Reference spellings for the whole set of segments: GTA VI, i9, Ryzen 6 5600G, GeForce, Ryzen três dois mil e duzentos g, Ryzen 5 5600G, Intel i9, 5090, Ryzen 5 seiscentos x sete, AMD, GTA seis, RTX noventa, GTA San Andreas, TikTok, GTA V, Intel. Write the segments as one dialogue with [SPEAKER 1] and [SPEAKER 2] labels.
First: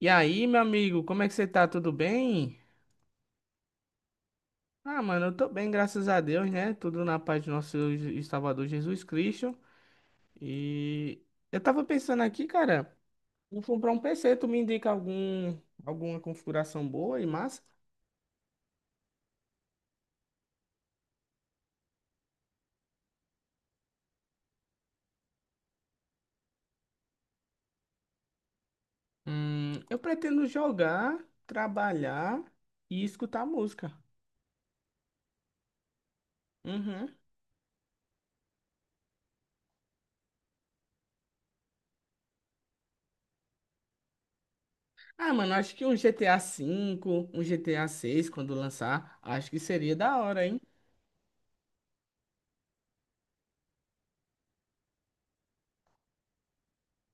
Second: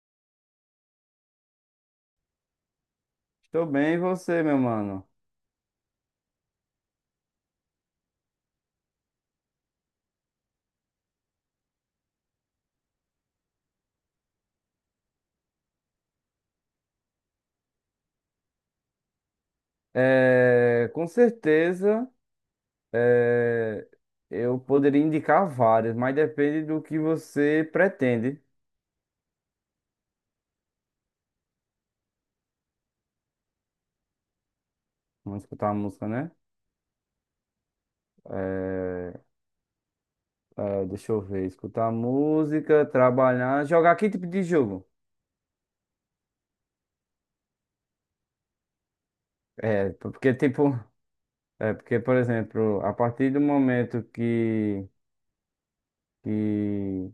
[SPEAKER 1] E aí, meu amigo, como é que você tá? Tudo bem?
[SPEAKER 2] Tô bem, e você, meu
[SPEAKER 1] Ah,
[SPEAKER 2] mano?
[SPEAKER 1] mano, eu tô bem, graças a Deus, né? Tudo na paz do nosso Salvador Jesus Cristo. E eu tava pensando aqui, cara, vou comprar um PC, tu me indica alguma configuração boa e massa?
[SPEAKER 2] Com certeza, é, eu poderia indicar várias, mas depende do que você pretende.
[SPEAKER 1] Eu pretendo jogar, trabalhar e escutar música.
[SPEAKER 2] Vamos escutar a música, né?
[SPEAKER 1] Uhum.
[SPEAKER 2] É, Deixa eu ver, escutar música, trabalhar, jogar que tipo de jogo?
[SPEAKER 1] Ah, mano, acho que um GTA V, um GTA 6, quando lançar, acho que
[SPEAKER 2] É,
[SPEAKER 1] seria da
[SPEAKER 2] porque
[SPEAKER 1] hora, hein?
[SPEAKER 2] tipo, é porque, por exemplo, a partir do momento que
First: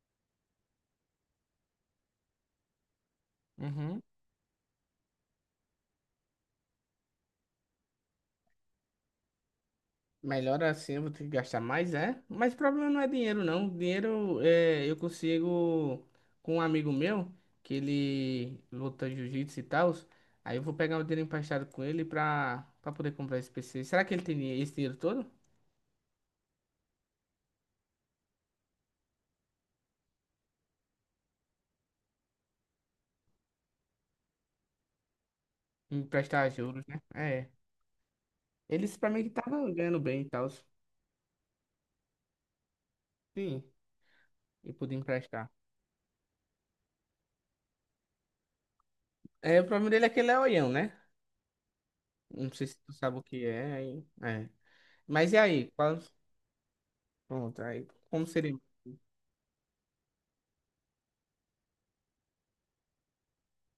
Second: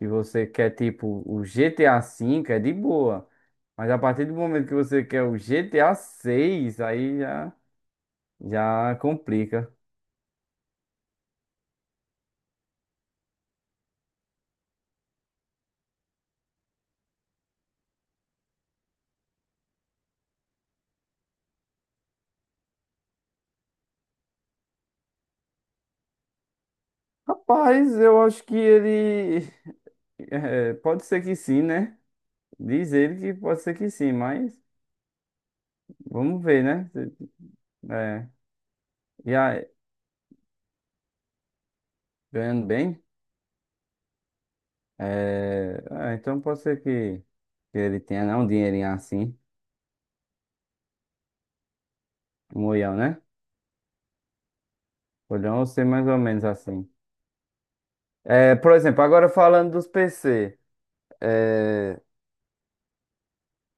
[SPEAKER 2] e você quer tipo o GTA V, é de boa. Mas a
[SPEAKER 1] Uhum.
[SPEAKER 2] partir do momento que você quer o GTA seis, aí já complica.
[SPEAKER 1] Melhor assim, eu vou ter que gastar mais, é? Mas o problema não é dinheiro, não. Dinheiro é, eu consigo com um amigo meu, que ele luta jiu-jitsu e tal. Aí eu vou pegar o dinheiro emprestado com ele pra poder comprar esse PC. Será que ele tem esse dinheiro todo?
[SPEAKER 2] Rapaz, eu acho que ele. Pode ser que sim, né? Diz ele que pode ser que sim, mas vamos
[SPEAKER 1] Emprestar
[SPEAKER 2] ver,
[SPEAKER 1] juros,
[SPEAKER 2] né?
[SPEAKER 1] né?
[SPEAKER 2] Se-
[SPEAKER 1] É.
[SPEAKER 2] É,
[SPEAKER 1] Ele disse pra mim que
[SPEAKER 2] e aí,
[SPEAKER 1] tava ganhando bem e tal.
[SPEAKER 2] ganhando bem?
[SPEAKER 1] Sim, e pude emprestar.
[SPEAKER 2] É, então pode ser que ele tenha, não, um dinheirinho assim,
[SPEAKER 1] É, o problema dele é que ele é oião, né? Não
[SPEAKER 2] um
[SPEAKER 1] sei se tu
[SPEAKER 2] olhão,
[SPEAKER 1] sabe
[SPEAKER 2] né?
[SPEAKER 1] o que é, aí. É. Mas e
[SPEAKER 2] Olhão ou
[SPEAKER 1] aí?
[SPEAKER 2] ser
[SPEAKER 1] Qual...
[SPEAKER 2] mais ou menos assim.
[SPEAKER 1] Pronto, aí. Como seria?
[SPEAKER 2] Por exemplo, agora falando dos PC. É,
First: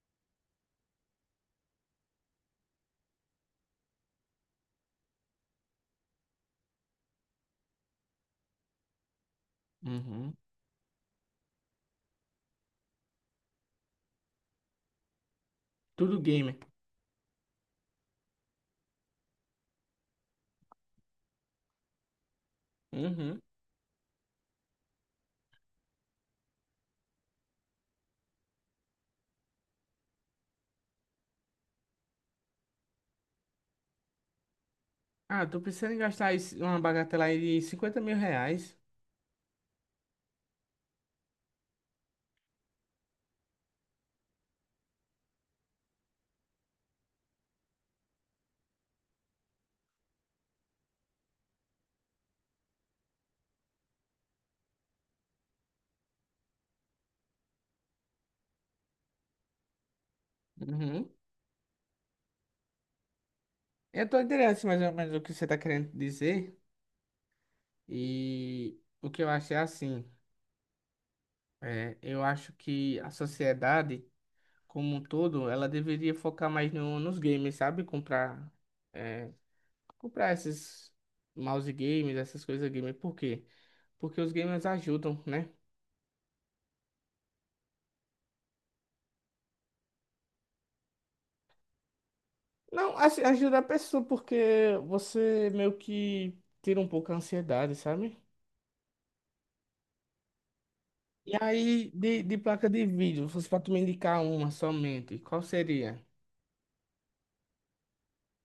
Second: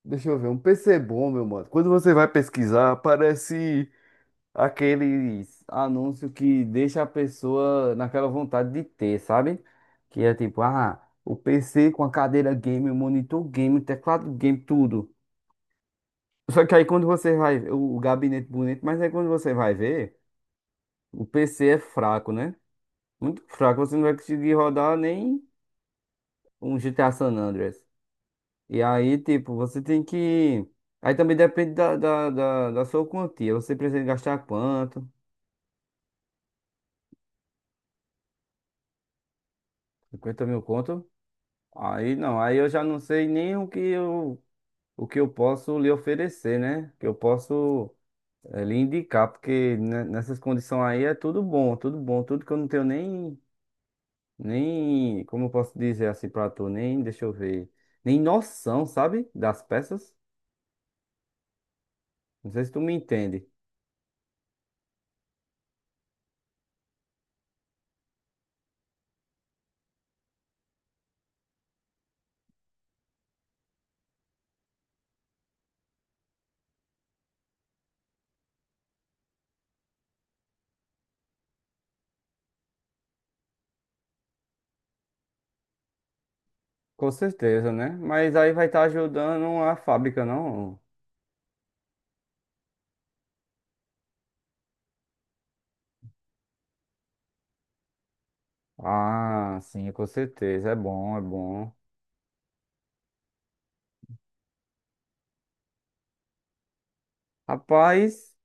[SPEAKER 2] Deixa eu ver, um PC bom, meu mano. Quando você vai pesquisar, aparece aqueles anúncios que deixa a pessoa naquela vontade de ter, sabe? Que é
[SPEAKER 1] Uhum.
[SPEAKER 2] tipo, ah, o PC com a cadeira game, o monitor game, o teclado game, tudo.
[SPEAKER 1] Tudo gamer.
[SPEAKER 2] Só que aí quando você vai, o gabinete bonito, mas aí quando você vai ver, o PC é fraco, né?
[SPEAKER 1] Uhum.
[SPEAKER 2] Muito fraco, você não vai conseguir rodar nem um GTA San Andreas. E aí, tipo, você tem que. Aí também depende da sua quantia. Você precisa gastar quanto?
[SPEAKER 1] Ah, tô pensando em gastar uma bagatela aí de 50 mil reais.
[SPEAKER 2] 50 mil conto? Aí não, aí eu já não sei nem o que eu posso lhe oferecer, né? Que eu posso lhe indicar, porque nessas condições aí é tudo bom, tudo bom, tudo que eu não tenho nem, como eu posso dizer assim pra tu, nem, deixa eu ver, nem noção, sabe? Das peças.
[SPEAKER 1] Uhum.
[SPEAKER 2] Não sei se tu me entende.
[SPEAKER 1] Eu tô interessado mais ou menos o que você tá querendo dizer. E o que eu acho é assim. É, eu acho que a sociedade, como um todo, ela deveria focar mais no, nos games, sabe? É, comprar esses mouse games, essas coisas gamer. Por quê? Porque os gamers ajudam, né?
[SPEAKER 2] Com certeza, né? Mas aí vai estar ajudando a fábrica, não?
[SPEAKER 1] Não, assim, ajuda a pessoa porque você meio que tira um pouco a ansiedade, sabe?
[SPEAKER 2] Ah, sim, com certeza. É bom, é
[SPEAKER 1] E
[SPEAKER 2] bom.
[SPEAKER 1] aí, de placa de vídeo, se fosse pra tu me indicar uma somente, qual seria?
[SPEAKER 2] Rapaz,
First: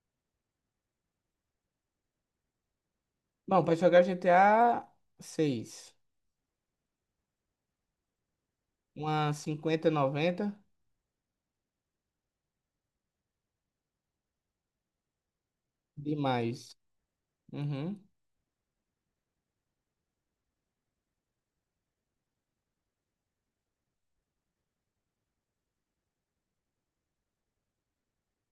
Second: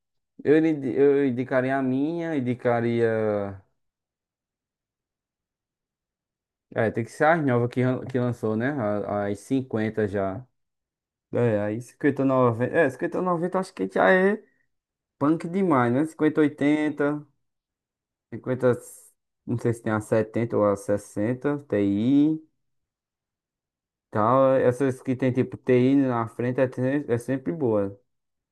[SPEAKER 2] eu indicaria a minha, indicaria.
[SPEAKER 1] Bom, pra jogar GTA 6,
[SPEAKER 2] Tem que ser as novas que lançou, né?
[SPEAKER 1] uma
[SPEAKER 2] As 50 já.
[SPEAKER 1] 5090
[SPEAKER 2] Aí 5090. 5090, acho que já é punk demais, né? cinquenta
[SPEAKER 1] demais.
[SPEAKER 2] oitenta
[SPEAKER 1] Uhum.
[SPEAKER 2] cinquenta. Não sei se tem a 70 ou a 60 TI. Tal, essas que tem tipo TI na frente é sempre boa.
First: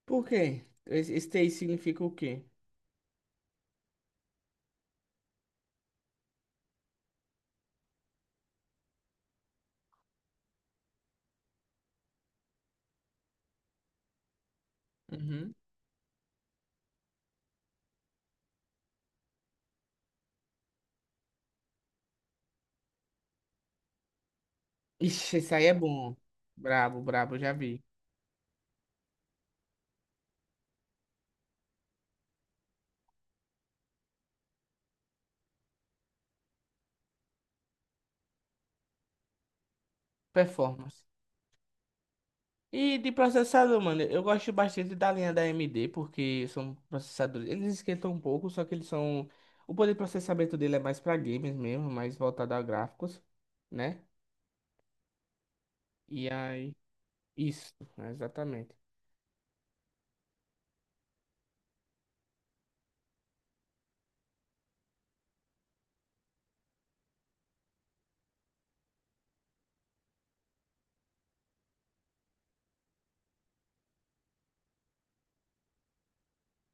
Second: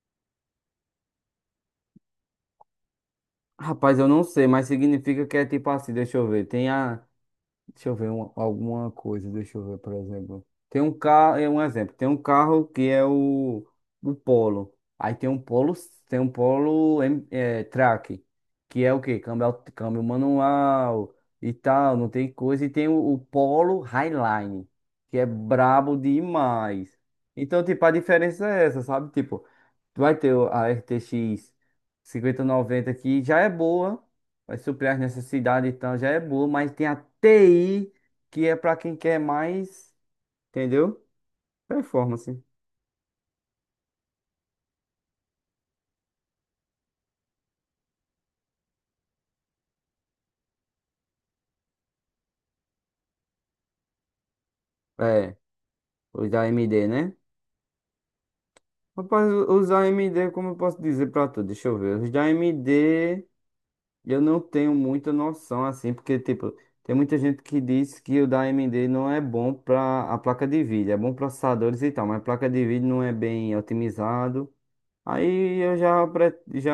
[SPEAKER 1] Por quê? Esse TI significa o quê?
[SPEAKER 2] Rapaz, eu não sei, mas significa que é tipo assim, deixa eu ver, tem a, deixa eu ver alguma coisa, deixa eu ver, por exemplo. Tem um carro, é um exemplo, tem um carro que é o Polo. Aí
[SPEAKER 1] Uhum.
[SPEAKER 2] Tem um Polo Track, que é o quê? Câmbio, câmbio manual e tal, não tem coisa. E tem o Polo Highline, que é
[SPEAKER 1] Ixi, esse aí é
[SPEAKER 2] brabo
[SPEAKER 1] bom.
[SPEAKER 2] demais.
[SPEAKER 1] Brabo, brabo, já
[SPEAKER 2] Então, tipo,
[SPEAKER 1] vi.
[SPEAKER 2] a diferença é essa, sabe? Tipo, tu vai ter a RTX 90 aqui, já é boa, vai suprir as necessidades e tal, já é boa, mas tem a TI, que é pra quem quer mais,
[SPEAKER 1] Performance.
[SPEAKER 2] entendeu? Performance.
[SPEAKER 1] E de processador, mano, eu gosto bastante da linha da AMD, porque são processadores. Eles esquentam um pouco, só que eles são. O poder de processamento dele é mais pra games mesmo, mais voltado a gráficos, né?
[SPEAKER 2] É,
[SPEAKER 1] E
[SPEAKER 2] os da
[SPEAKER 1] aí.
[SPEAKER 2] AMD, né?
[SPEAKER 1] Isso, exatamente.
[SPEAKER 2] Rapaz, os da AMD, como eu posso dizer pra tu? Deixa eu ver. Os da AMD, eu não tenho muita noção assim, porque, tipo, tem muita gente que diz que o da AMD não é bom pra a placa de vídeo, é bom processadores e tal, mas a placa de vídeo não é bem otimizado. Aí eu já, pre- já,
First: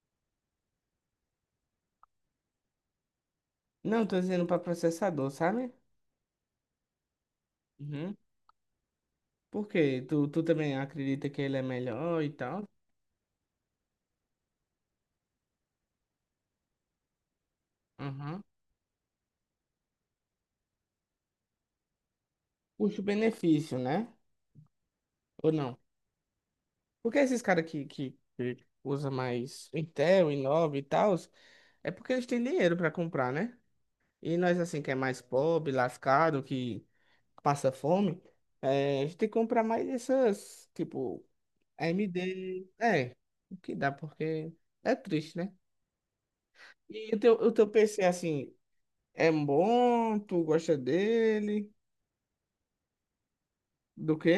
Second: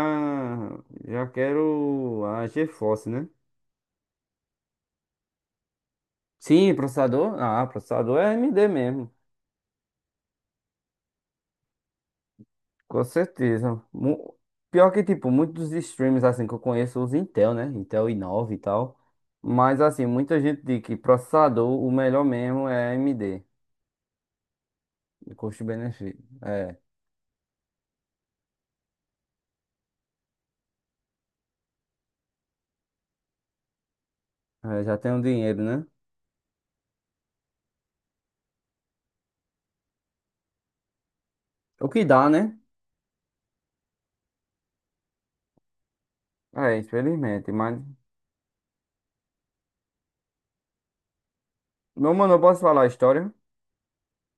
[SPEAKER 2] já quero a GeForce, né?
[SPEAKER 1] Não, tô dizendo pra processador, sabe?
[SPEAKER 2] Sim, processador. Ah,
[SPEAKER 1] Uhum.
[SPEAKER 2] processador é AMD mesmo.
[SPEAKER 1] Por quê? Tu também acredita que ele é melhor e tal?
[SPEAKER 2] Com certeza. Pior que, tipo, muitos streams assim que eu conheço usam Intel, né? Intel
[SPEAKER 1] Uhum.
[SPEAKER 2] i9 e tal. Mas, assim, muita gente diz que processador, o melhor mesmo é AMD.
[SPEAKER 1] Custo-benefício, né?
[SPEAKER 2] De
[SPEAKER 1] Ou não?
[SPEAKER 2] custo-benefício. É,
[SPEAKER 1] Porque esses caras que usam mais Intel, i9 e tal, é porque eles têm dinheiro pra comprar, né? E nós, assim, que é
[SPEAKER 2] Já tem
[SPEAKER 1] mais
[SPEAKER 2] o dinheiro,
[SPEAKER 1] pobre,
[SPEAKER 2] né?
[SPEAKER 1] lascado, que passa fome, a gente tem que comprar mais essas, tipo,
[SPEAKER 2] O que dá, né?
[SPEAKER 1] AMD. É, o que dá, porque é triste, né?
[SPEAKER 2] É,
[SPEAKER 1] E o
[SPEAKER 2] infelizmente.
[SPEAKER 1] teu
[SPEAKER 2] Mas,
[SPEAKER 1] PC, assim, é bom? Tu gosta dele?
[SPEAKER 2] meu mano, eu posso falar a história
[SPEAKER 1] Do quê?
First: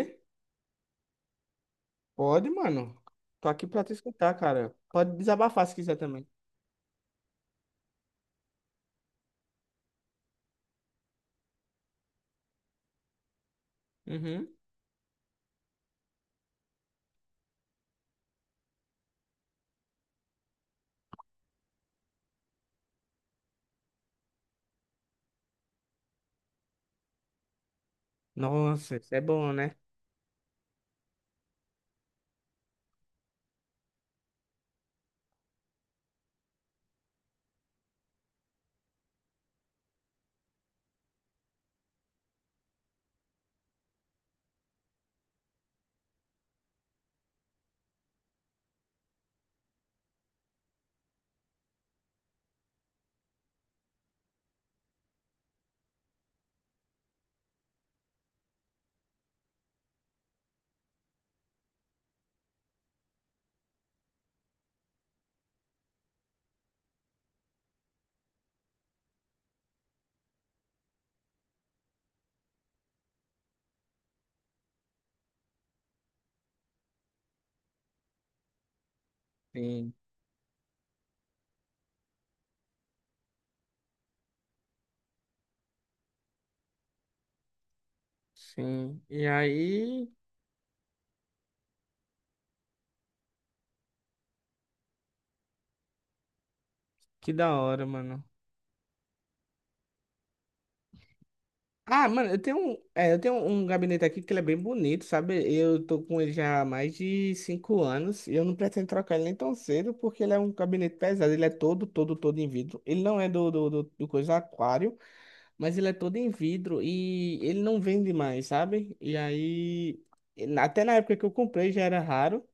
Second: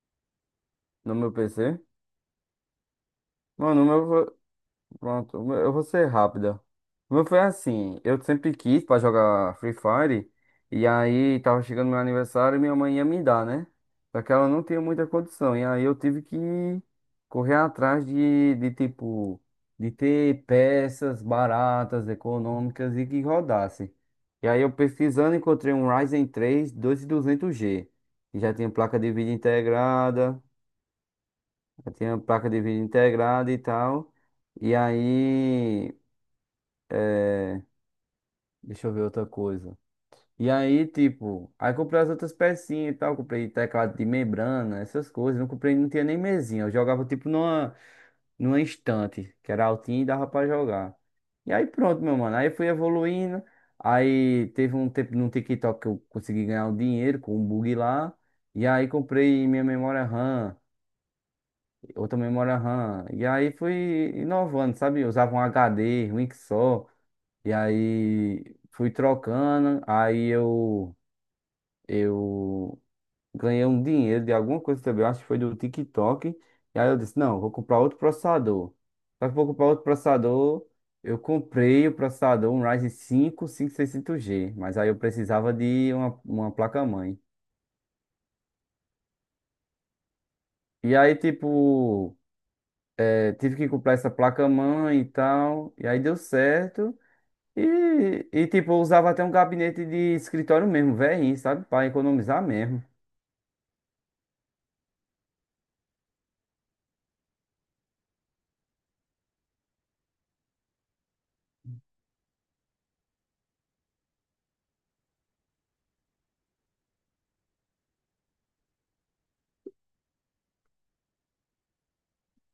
[SPEAKER 2] no meu PC?
[SPEAKER 1] Pode, mano. Tô aqui
[SPEAKER 2] Mano,
[SPEAKER 1] pra te escutar, cara. Pode
[SPEAKER 2] pronto,
[SPEAKER 1] desabafar
[SPEAKER 2] eu
[SPEAKER 1] se
[SPEAKER 2] vou
[SPEAKER 1] quiser
[SPEAKER 2] ser
[SPEAKER 1] também.
[SPEAKER 2] rápida. O meu foi assim, eu sempre quis pra jogar Free Fire, e aí tava chegando meu aniversário e minha mãe ia me dar, né? Só que ela
[SPEAKER 1] Uhum.
[SPEAKER 2] não tinha muita condição, e aí eu tive que correr atrás de ter peças baratas, econômicas e que rodasse. E aí eu pesquisando encontrei um Ryzen 3 2200 g que já tinha
[SPEAKER 1] Nossa,
[SPEAKER 2] placa de
[SPEAKER 1] isso é
[SPEAKER 2] vídeo
[SPEAKER 1] bom, né?
[SPEAKER 2] integrada, já tinha placa de vídeo integrada e tal. E aí é, deixa eu ver outra coisa. E aí, tipo, aí comprei as outras pecinhas e tal. Comprei teclado de membrana, essas coisas. Não comprei, não tinha nem mesinha. Eu jogava, tipo, numa estante, que era altinha e dava pra jogar. E aí, pronto, meu mano. Aí fui evoluindo. Aí teve um tempo no TikTok que eu consegui ganhar um dinheiro com um bug lá. E aí comprei minha memória RAM, outra memória RAM. E aí fui inovando, sabe? Eu usava um HD, ruim que só. E aí fui trocando, aí eu ganhei um dinheiro de alguma coisa também, eu acho que foi do TikTok. E aí eu disse, não, vou comprar outro processador. Só que vou comprar outro
[SPEAKER 1] Sim,
[SPEAKER 2] processador, eu comprei o processador, um Ryzen 5 5600G, mas aí eu precisava de uma placa-mãe.
[SPEAKER 1] sim. E aí,
[SPEAKER 2] E aí, tipo, tive que comprar essa placa-mãe e tal, e aí deu certo.
[SPEAKER 1] que da hora, mano.
[SPEAKER 2] Tipo, eu usava até um gabinete de escritório mesmo, velhinho, sabe? Para
[SPEAKER 1] Ah, mano, eu
[SPEAKER 2] economizar
[SPEAKER 1] tenho,
[SPEAKER 2] mesmo.
[SPEAKER 1] eu tenho um gabinete aqui que ele é bem bonito, sabe? Eu tô com ele já há mais de cinco anos e eu não pretendo trocar ele nem tão cedo porque ele é um gabinete pesado. Ele é todo em vidro. Ele não é do coisa aquário, mas ele é todo em vidro e ele não vende mais, sabe? E aí, e até na época que eu comprei já era raro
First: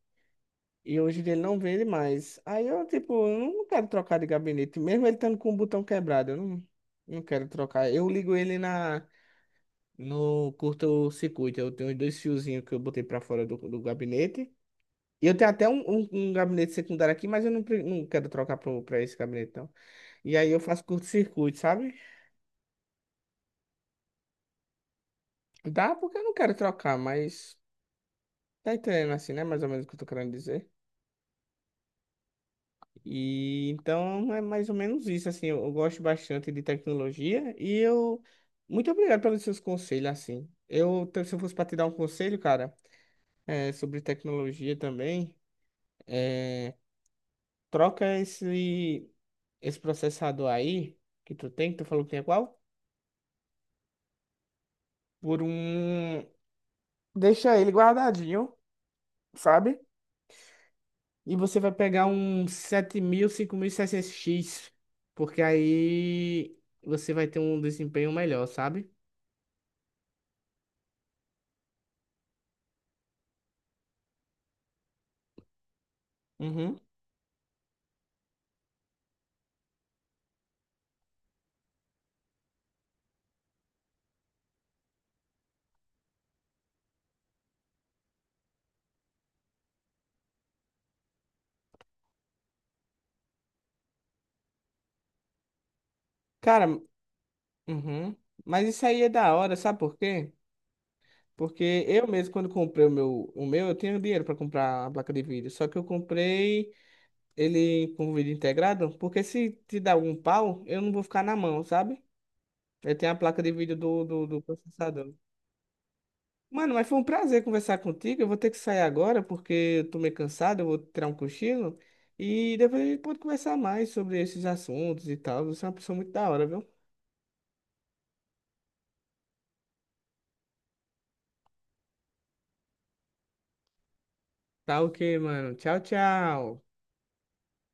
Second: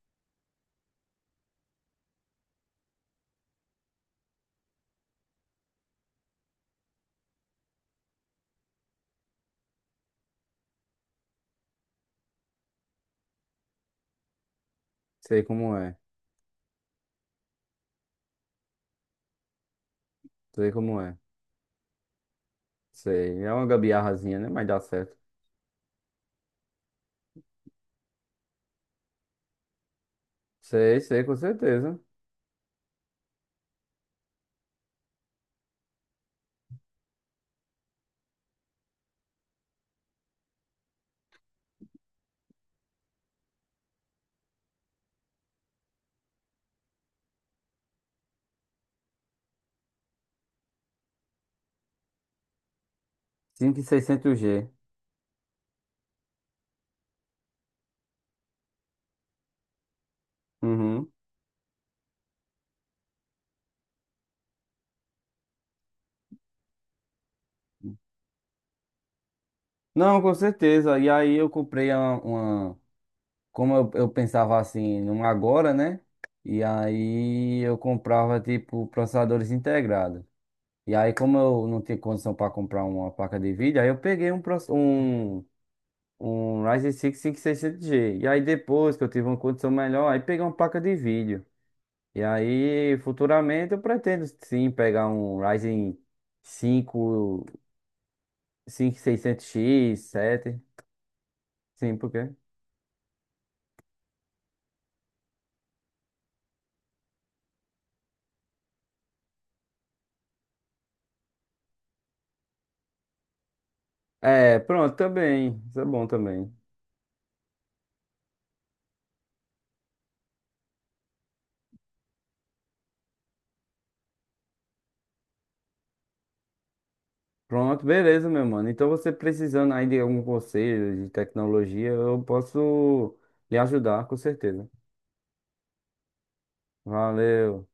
[SPEAKER 1] e hoje em dia ele não vende mais. Aí eu, tipo, eu não quero trocar de gabinete, mesmo ele estando com o botão quebrado, eu não, não quero trocar. Eu ligo ele na. No curto-circuito, eu tenho dois fiozinhos que eu botei pra fora do gabinete. E eu
[SPEAKER 2] Sei
[SPEAKER 1] tenho até
[SPEAKER 2] como é,
[SPEAKER 1] um gabinete secundário aqui, mas eu não, pre- não quero trocar pra esse gabinete, não. E aí eu
[SPEAKER 2] sei
[SPEAKER 1] faço
[SPEAKER 2] como é.
[SPEAKER 1] curto-circuito, sabe?
[SPEAKER 2] Sei, é uma gambiarrazinha, né? Mas dá certo.
[SPEAKER 1] Dá porque eu não quero trocar, mas tá entendendo assim, né? Mais ou menos o que eu tô querendo dizer.
[SPEAKER 2] Sei, sei, com certeza.
[SPEAKER 1] E então é mais ou menos isso, assim. Eu gosto bastante de tecnologia e eu. Muito obrigado pelos seus conselhos, assim. Eu, se eu fosse pra te dar um conselho, cara, é, sobre tecnologia também. é, Troca esse, esse processador aí que tu tem, que tu falou que é qual?
[SPEAKER 2] 5600G.
[SPEAKER 1] Por um. Deixa ele guardadinho, sabe?
[SPEAKER 2] Uhum.
[SPEAKER 1] E você vai pegar um 7000, 5600X, porque aí você vai ter um desempenho melhor, sabe?
[SPEAKER 2] Não, com certeza. E aí eu comprei como eu pensava assim, num agora, né? E
[SPEAKER 1] Uhum.
[SPEAKER 2] aí eu comprava tipo processadores integrados. E aí como eu não tinha condição para comprar uma placa de vídeo, aí eu peguei um Ryzen 6 5600G. E 600G. E aí depois que eu tive uma condição melhor, aí peguei uma placa de vídeo. E aí, futuramente eu pretendo sim pegar um Ryzen
[SPEAKER 1] Cara, uhum. Mas isso
[SPEAKER 2] 5,
[SPEAKER 1] aí é da
[SPEAKER 2] 600
[SPEAKER 1] hora, sabe por
[SPEAKER 2] x
[SPEAKER 1] quê?
[SPEAKER 2] 7.
[SPEAKER 1] Porque
[SPEAKER 2] Sim,
[SPEAKER 1] eu
[SPEAKER 2] por quê?
[SPEAKER 1] mesmo, quando comprei o meu, eu tinha dinheiro para comprar a placa de vídeo. Só que eu comprei ele com o vídeo integrado, porque se te dar algum pau, eu não vou ficar na mão, sabe? Eu tenho a placa de vídeo do
[SPEAKER 2] É, pronto,
[SPEAKER 1] processador.
[SPEAKER 2] também. Isso é bom também.
[SPEAKER 1] Mano, mas foi um prazer conversar contigo. Eu vou ter que sair agora porque eu tô meio cansado, eu vou tirar um cochilo. E depois a gente pode conversar mais sobre esses assuntos e tal. Você é uma pessoa muito da hora, viu?
[SPEAKER 2] Pronto, beleza, meu mano. Então você precisando aí de algum conselho de tecnologia, eu posso lhe ajudar, com certeza.
[SPEAKER 1] Tá ok, mano. Tchau, tchau.
[SPEAKER 2] Valeu.